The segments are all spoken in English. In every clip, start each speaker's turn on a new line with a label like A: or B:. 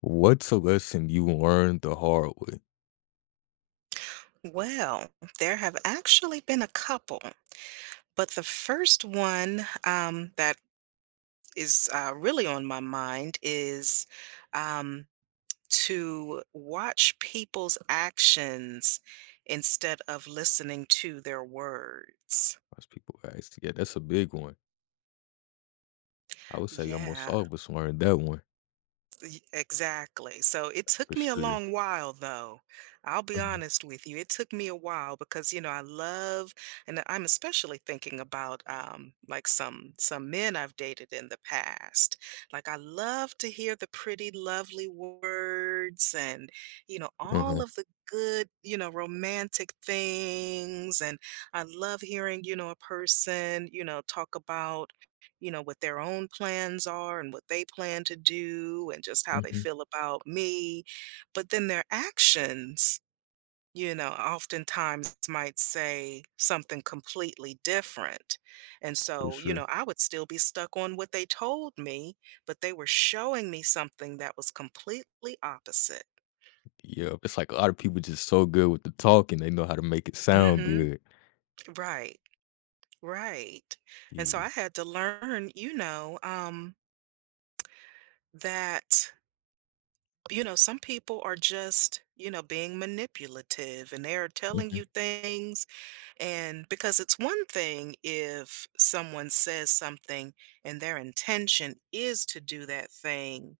A: What's a lesson you learned the hard way?
B: Well, there have actually been a couple, but the first one that is really on my mind is um, to watch people's actions instead of listening to their words.
A: Most people ask. Yeah, that's a big one. I would say almost
B: Yeah.
A: all of us learned that one
B: Exactly. So it
A: for
B: took me a
A: sure.
B: long while, though. I'll be
A: Mhm,
B: honest with you. It took me a while because, you know, I love, and I'm especially thinking about like some men I've dated in the past. Like I love to hear the pretty, lovely words, and you know, all
A: mhm,
B: of the good, you know, romantic things. And I love hearing, you know, a person, you know, talk about you know, what their own plans are and what they plan to do and just how they
A: mhm,
B: feel about me. But then their actions, you know, oftentimes might say something completely different. And
A: for
B: so, you
A: sure.
B: know, I would still be stuck on what they told me, but they were showing me something that was completely opposite.
A: Yeah, it's like a lot of people just so good with the talk and they know how to make it sound
B: Hmm.
A: good.
B: Right. Right. And so
A: Yeah.
B: I had to learn, you know, that you know, some people are just, you know, being manipulative and they're telling
A: Mhm,
B: you things. And because it's one thing if someone says something and their intention is to do that thing,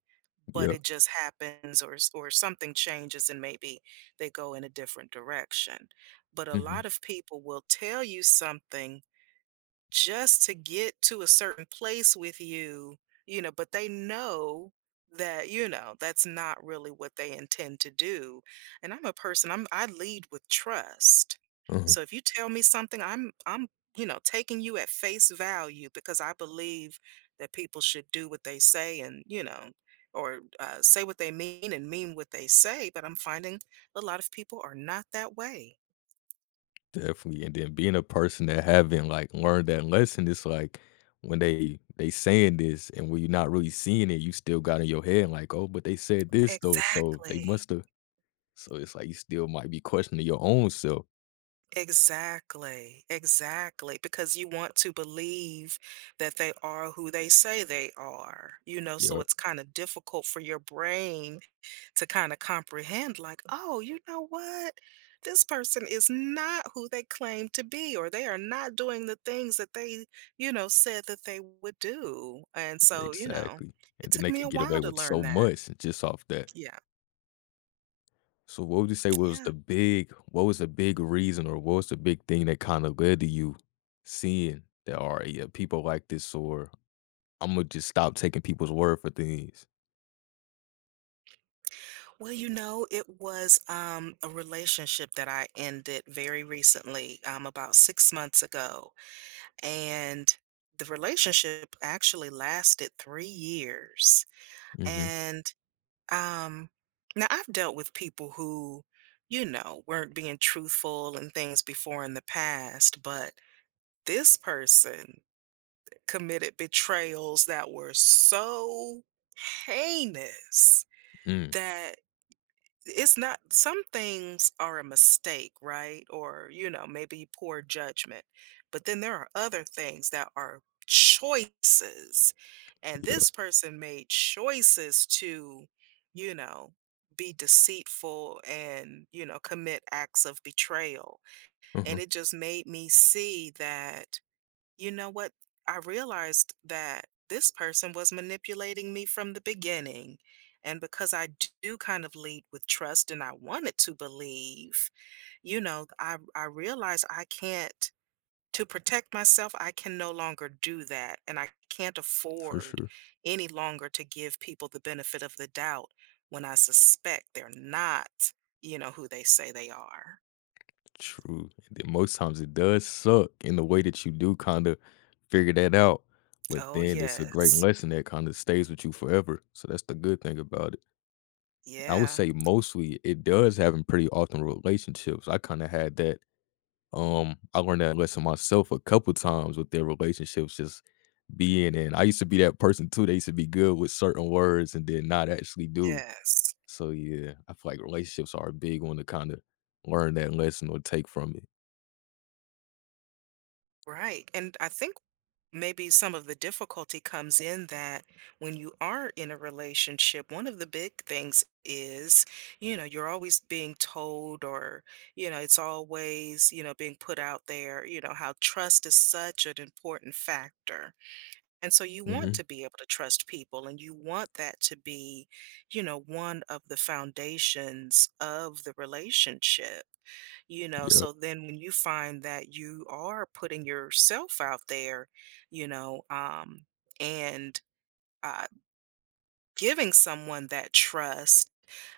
B: but
A: yeah.
B: it just happens or something changes and maybe they go in a different direction. But a
A: Mhm,
B: lot of people will tell you something just to get to a certain place with you, you know, but they know that, you know, that's not really what they intend to do. And I'm a person, I lead with trust.
A: mhm,
B: So if you tell me something, you know, taking you at face value because I believe that people should do what they say and, you know, or say what they mean and mean what they say, but I'm finding a lot of people are not that way.
A: definitely. And then being a person that haven't like learned that lesson, it's like when they saying this and when you're not really seeing it, you still got in your head like, oh, but they said this though, so they
B: Exactly,
A: must have So it's like you still might be questioning your own self.
B: exactly, exactly, because you want to believe that they are who they say they are, you know, so
A: Yeah,
B: it's kind of difficult for your brain to kind of comprehend like oh you know what, this person is not who they claim to be or they are not doing the things that they you know said that they would do and so you know
A: exactly.
B: it
A: And then
B: took
A: they
B: me a
A: could get away
B: while to
A: with
B: learn
A: so
B: that.
A: much just off that.
B: Yeah.
A: So what would you say was
B: Yeah,
A: the big what was the big reason or what was the big thing that kind of led to you seeing that are, yeah, people like this, or I'm gonna just stop taking people's word for things.
B: well you know it was a relationship that I ended very recently about 6 months ago, and the relationship actually lasted 3 years.
A: Mm-hmm.
B: And Um, now I've dealt with people who, you know, weren't being truthful and things before in the past, but this person committed betrayals that were so heinous
A: Mm.
B: that it's not, some things are a mistake, right, or you know maybe poor judgment, but then there are other things that are choices, and
A: Yeah.
B: this person made choices to you know be deceitful and you know commit acts of betrayal,
A: Uh-huh.
B: and it just made me see that you know what? I realized that this person was manipulating me from the beginning. And because do kind of lead with trust and I wanted to believe, you know, I realized I can't, to protect myself, I can no longer do that. And I can't
A: For
B: afford
A: sure.
B: any longer to give people the benefit of the doubt when I suspect they're not, you know, who they say they are.
A: True. And then most times it does suck in the way that you do kinda figure that out, but
B: Oh,
A: then it's a great
B: yes.
A: lesson that kinda stays with you forever, so that's the good thing about it. I would
B: Yeah.
A: say mostly it does happen pretty often in relationships. I kinda had that, I learned that lesson myself a couple times with their relationships just being in. I used to be that person too. They used to be good with certain words and then not actually do.
B: Yes.
A: So, yeah, I feel like relationships are a big one to kinda learn that lesson or take from it.
B: Right. And I think maybe some of the difficulty comes in that when you are in a relationship, one of the big things is, you know, you're always being told, or, you know, it's always, you know, being put out there, you know, how trust is such an important factor and so you want
A: Mhm.
B: to be able to trust people and you want that to be, you know, one of the foundations of the relationship. You know,
A: Yep.
B: so then when you find that you are putting yourself out there, you know, and uh, giving someone that trust,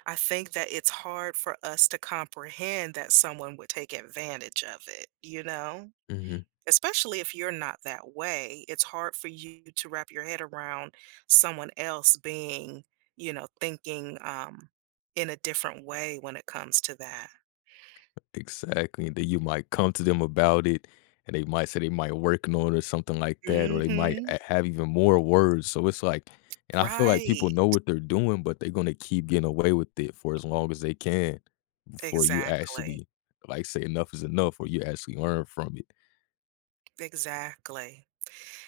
B: I think that it's hard for us to comprehend that someone would take advantage of it, you know?
A: Mhm.
B: Especially if you're not that way, it's hard for you to wrap your head around someone else being, you know, thinking in a different way when it comes to that.
A: Exactly, that you might come to them about it, and they might working on it or something like that, or they might
B: hmm
A: a have even more words, so it's like, and I feel like people
B: Right.
A: know what they're doing, but they're gonna keep getting away with it for as long as they can before you
B: Exactly.
A: actually, like, say enough is enough or you actually learn from it.
B: Exactly.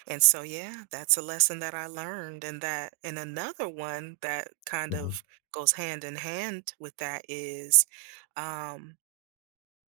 B: And so, yeah, that's a lesson that I learned. And that, and another one that kind
A: Mhm.
B: of goes hand in hand with that is, um,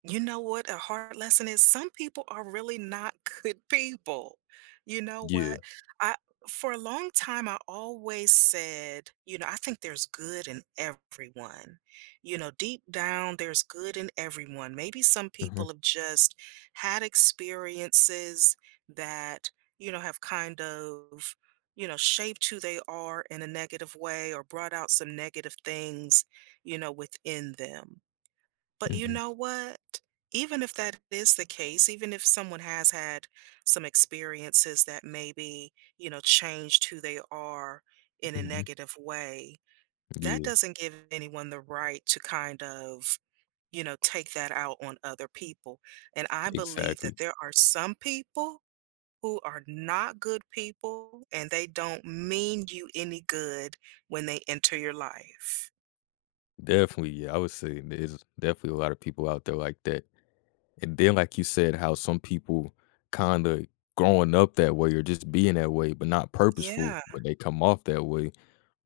B: you know what a hard lesson is? Some people are really not good people. You know
A: Yeah.
B: what? I For a long time I always said, you know, I think there's good in everyone. You know, deep down there's good in everyone. Maybe some
A: Mhm,
B: people have just had experiences that, you know, have kind of, you know, shaped who they are in a negative way or brought out some negative things, you know, within them, but you
A: mhm,
B: know what? Even if that is the case, even if someone has had some experiences that maybe, you know, changed who they are in a
A: mhm.
B: negative way, that
A: Yeah,
B: doesn't give anyone the right to kind of, you know, take that out on other people. And I believe
A: exactly.
B: that there are some people who are not good people and they don't mean you any good when they enter your life.
A: Definitely, yeah, I would say there's definitely a lot of people out there like that. And then, like you said, how some people kind of growing up that way or just being that way, but not purposeful,
B: Yeah.
A: but they come off that way.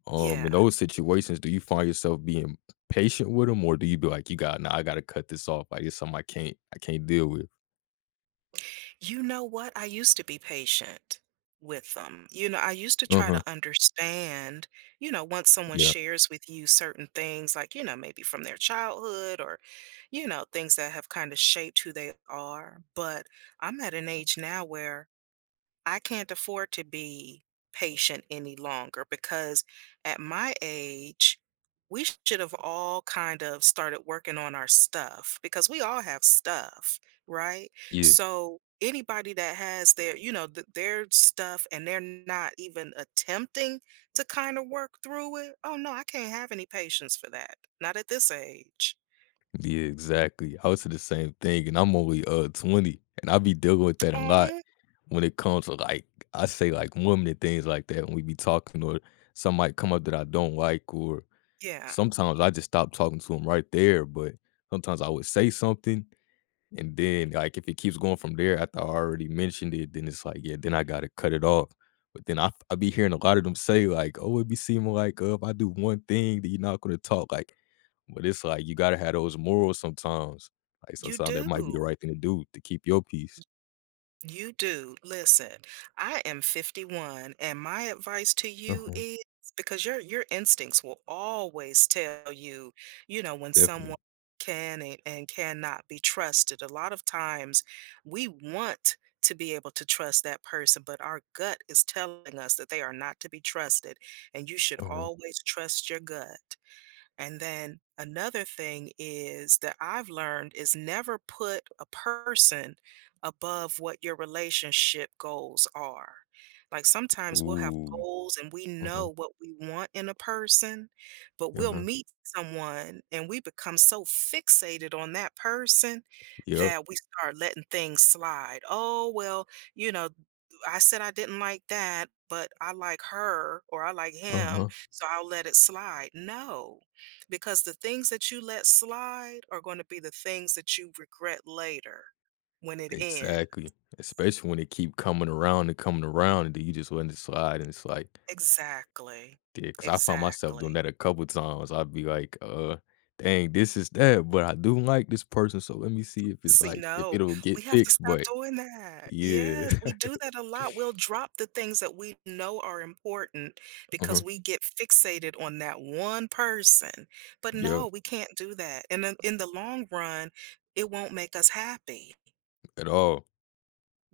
A: In
B: Yeah.
A: those situations, do you find yourself being patient with them, or do you be like, you got, nah, I gotta cut this off? Like, it's something I can't deal with.
B: You know what? I used to be patient with them. You know, I used to
A: Uh
B: try
A: huh.
B: to understand, you know, once someone
A: Yeah.
B: shares with you certain things, like, you know, maybe from their childhood or, you know, things that have kind of shaped who they are. But I'm at an age now where I can't afford to be patient any longer because at my age, we should have all kind of started working on our stuff because we all have stuff, right?
A: Yeah.
B: So anybody that has their, you know, their stuff and they're not even attempting to kind of work through it, oh no, I can't have any patience for that. Not at this age.
A: Yeah. Exactly. I would say the same thing, and I'm only 20, and I be dealing with that a lot
B: Oh,
A: when it comes to like, I say like women and things like that. When we be talking, or some might come up that I don't like, or
B: yeah,
A: sometimes I just stop talking to him right there, but sometimes I would say something, and then, like, if it keeps going from there after I already mentioned it, then it's like, yeah, then I gotta cut it off. But then I be hearing a lot of them say, like, "Oh, it be seeming like, if I do one thing, then you're not gonna talk," like, but it's like, you gotta have those morals sometimes. Like,
B: you
A: sometimes that might be the
B: do.
A: right thing to do to keep your peace.
B: You do. Listen, I am 51, and my advice to you
A: Uh-huh.
B: is because your instincts will always tell you, you know, when
A: Definitely.
B: someone can and cannot be trusted. A lot of times we want to be able to trust that person, but our gut is telling us that they are not to be trusted, and you should
A: Uh-huh.
B: always trust your gut. And then another thing is that I've learned is never put a person above what your relationship goals are. Like sometimes we'll have
A: Ooh.
B: goals and we
A: Uh-huh.
B: know what we want in a person, but we'll
A: Uh-huh.
B: meet someone and we become so fixated on that person
A: Yep.
B: that we start letting things slide. Oh, well, you know, I said I didn't like that, but I like her or I like him,
A: Uh-huh.
B: so I'll let it slide. No, because the things that you let slide are going to be the things that you regret later when it ends.
A: Exactly, especially when it keep coming around, and then you just letting it slide, and it's like,
B: Exactly.
A: yeah, cause I found myself doing
B: Exactly.
A: that a couple times. I'd be like, dang, this is that, but I do like this person, so let me see if it's
B: See,
A: like if
B: no,
A: it'll
B: we
A: get
B: have to
A: fixed,"
B: stop
A: but
B: doing that.
A: yeah,
B: Yes, we do that a lot. We'll drop the things that we know are important
A: uh-huh,
B: because we get fixated on that one person. But
A: yep,
B: no, we can't do that. And in the long run, it won't make us happy.
A: at all.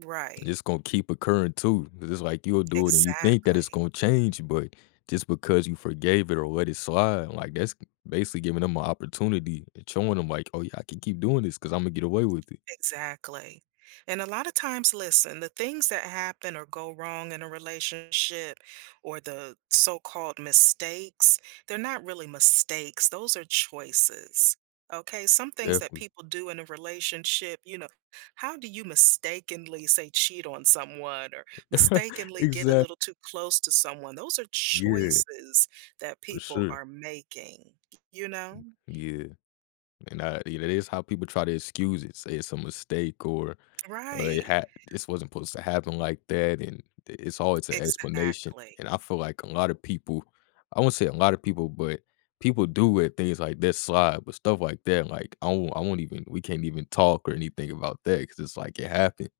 B: Right.
A: It's gonna keep occurring too, 'cause it's like you'll do it and you think that it's
B: Exactly.
A: gonna change, but just because you forgave it or let it slide, like, that's basically giving them an opportunity and showing them like, "Oh yeah, I can keep doing this because I 'cause Imma get away with it."
B: Exactly. And a lot of times, listen, the things that happen or go wrong in a relationship or the so called mistakes, they're not really mistakes. Those are choices. Okay. Some things that
A: Definitely.
B: people do in a relationship, you know, how do you mistakenly say cheat on someone or mistakenly get a
A: Exactly.
B: little too close to someone? Those are
A: Yeah,
B: choices that
A: for
B: people
A: sure.
B: are making, you know?
A: Yeah, and I yeah, that is how people try to excuse it, say it's a mistake or, it
B: Right.
A: had this wasn't supposed to happen like that, and I it's always an explanation,
B: Exactly.
A: and I feel like a lot of people, I won't say a lot of people, but people do let things like that slide, but stuff like that, like, I won't even we can't even talk or anything about that because it's like it happened.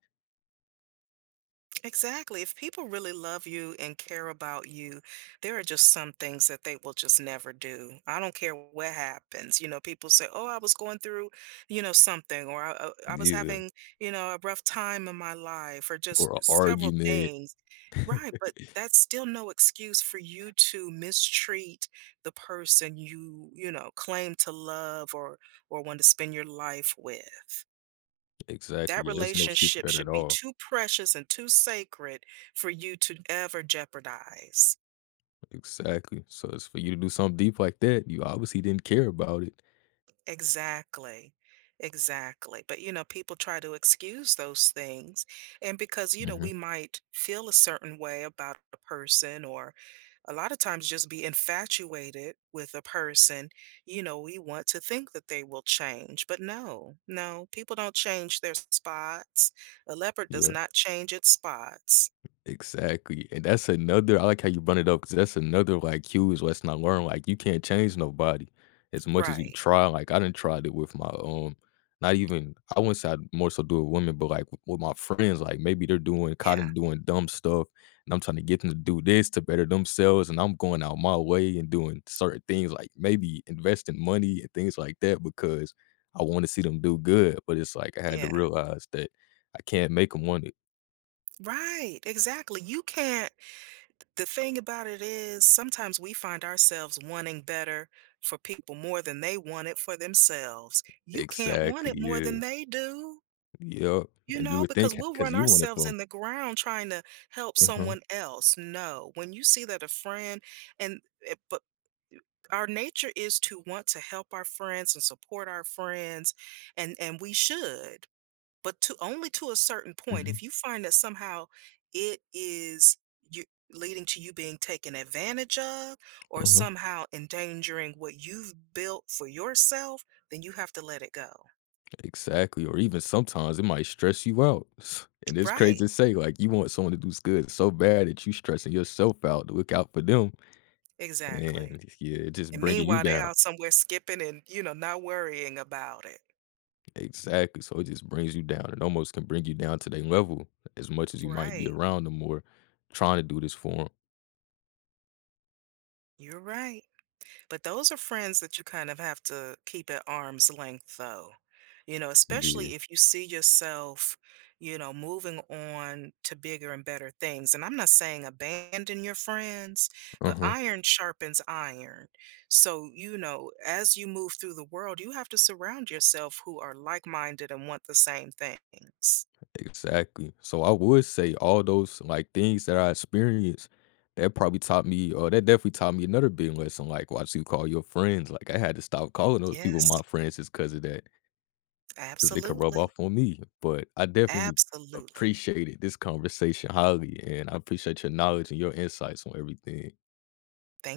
B: Exactly. If people really love you and care about you, there are just some things that they will just never do. I don't care what happens. You know, people say, "Oh, I was going through, you know, something," or I was
A: Yeah,
B: having, you know, a rough time in my life," or just
A: or an
B: several
A: argument.
B: things. Right, but that's still no excuse for you to mistreat the person you, you know, claim to love or want to spend your life with.
A: Exactly,
B: That
A: yeah, there's no excuse for
B: relationship
A: that at
B: should be
A: all.
B: too precious and too sacred for you to ever jeopardize.
A: Exactly. So it's for you to do something deep like that, you obviously didn't care about it.
B: Exactly. Exactly. But, you know, people try to excuse those things. And because, you know,
A: Mhm.
B: we might feel a certain way about a person or a lot of times just be infatuated with a person, you know, we want to think that they will change. But no, no, people don't change their spots. A leopard does
A: Yeah.
B: not change its spots.
A: Exactly, and that's another I like how you brought it up because that's another, like, cue is let's not learn, like, you can't change nobody as much as you
B: Right.
A: try, like, I didn't try it with my, not even, I wouldn't say I more so do it with women, but, like, with my friends, like, maybe they're doing caught
B: Yeah.
A: in doing dumb stuff, and I'm trying to get them to do this to better themselves, and I'm going out my way and doing certain things, like, maybe investing money and things like that because I wanna see them do good, but it's like I had to
B: Yeah.
A: realize that I can't make them want it.
B: Right, exactly. You can't The thing about it is sometimes we find ourselves wanting better for people more than they want it for themselves. You can't want
A: Exactly,
B: it more
A: yeah.
B: than they do,
A: Yep,
B: you
A: and you
B: know,
A: would
B: because
A: think
B: we'll
A: because
B: run
A: you want it
B: ourselves
A: from.
B: in the ground trying to help
A: Mhm,
B: someone else. No, when you see that a friend and eh, but our nature is to want to help our friends and support our friends and we should but to only to a certain point. If
A: mhm,
B: you find that somehow it is you leading to you being taken advantage of or
A: mhm,
B: somehow endangering what you've built for yourself, then you have to let it go.
A: exactly, or even sometimes it might stress you out, and it's crazy
B: Right.
A: to say, like, you want someone to do good so bad that you stressing yourself out to look out for them,
B: Exactly.
A: and yeah, it just
B: And
A: bringing you
B: meanwhile, they
A: down.
B: out somewhere skipping and, you know, not worrying about it.
A: Exactly, so it just brings you down, it almost can bring you down to their level as much as you might be
B: Right.
A: around them or trying to do this for them.
B: You're right. But those are friends that you kind of have to keep at arm's length, though. You know,
A: Yeah,
B: especially if you see yourself, you know, moving on to bigger and better things. And I'm not saying abandon your friends, but
A: uh-huh.
B: iron sharpens iron. So, you know, as you move through the world, you have to surround yourself who are like minded and want the same things.
A: Exactly. So I would say all those like things that I experienced, that probably taught me, or that definitely taught me another big lesson. Like, what you call your friends. Like, I had to stop calling those people
B: Yes,
A: my friends just because of that, because it could rub off
B: absolutely.
A: on me. But I definitely
B: Absolutely.
A: appreciated this conversation highly, and I appreciate your knowledge and your insights on everything.
B: Thank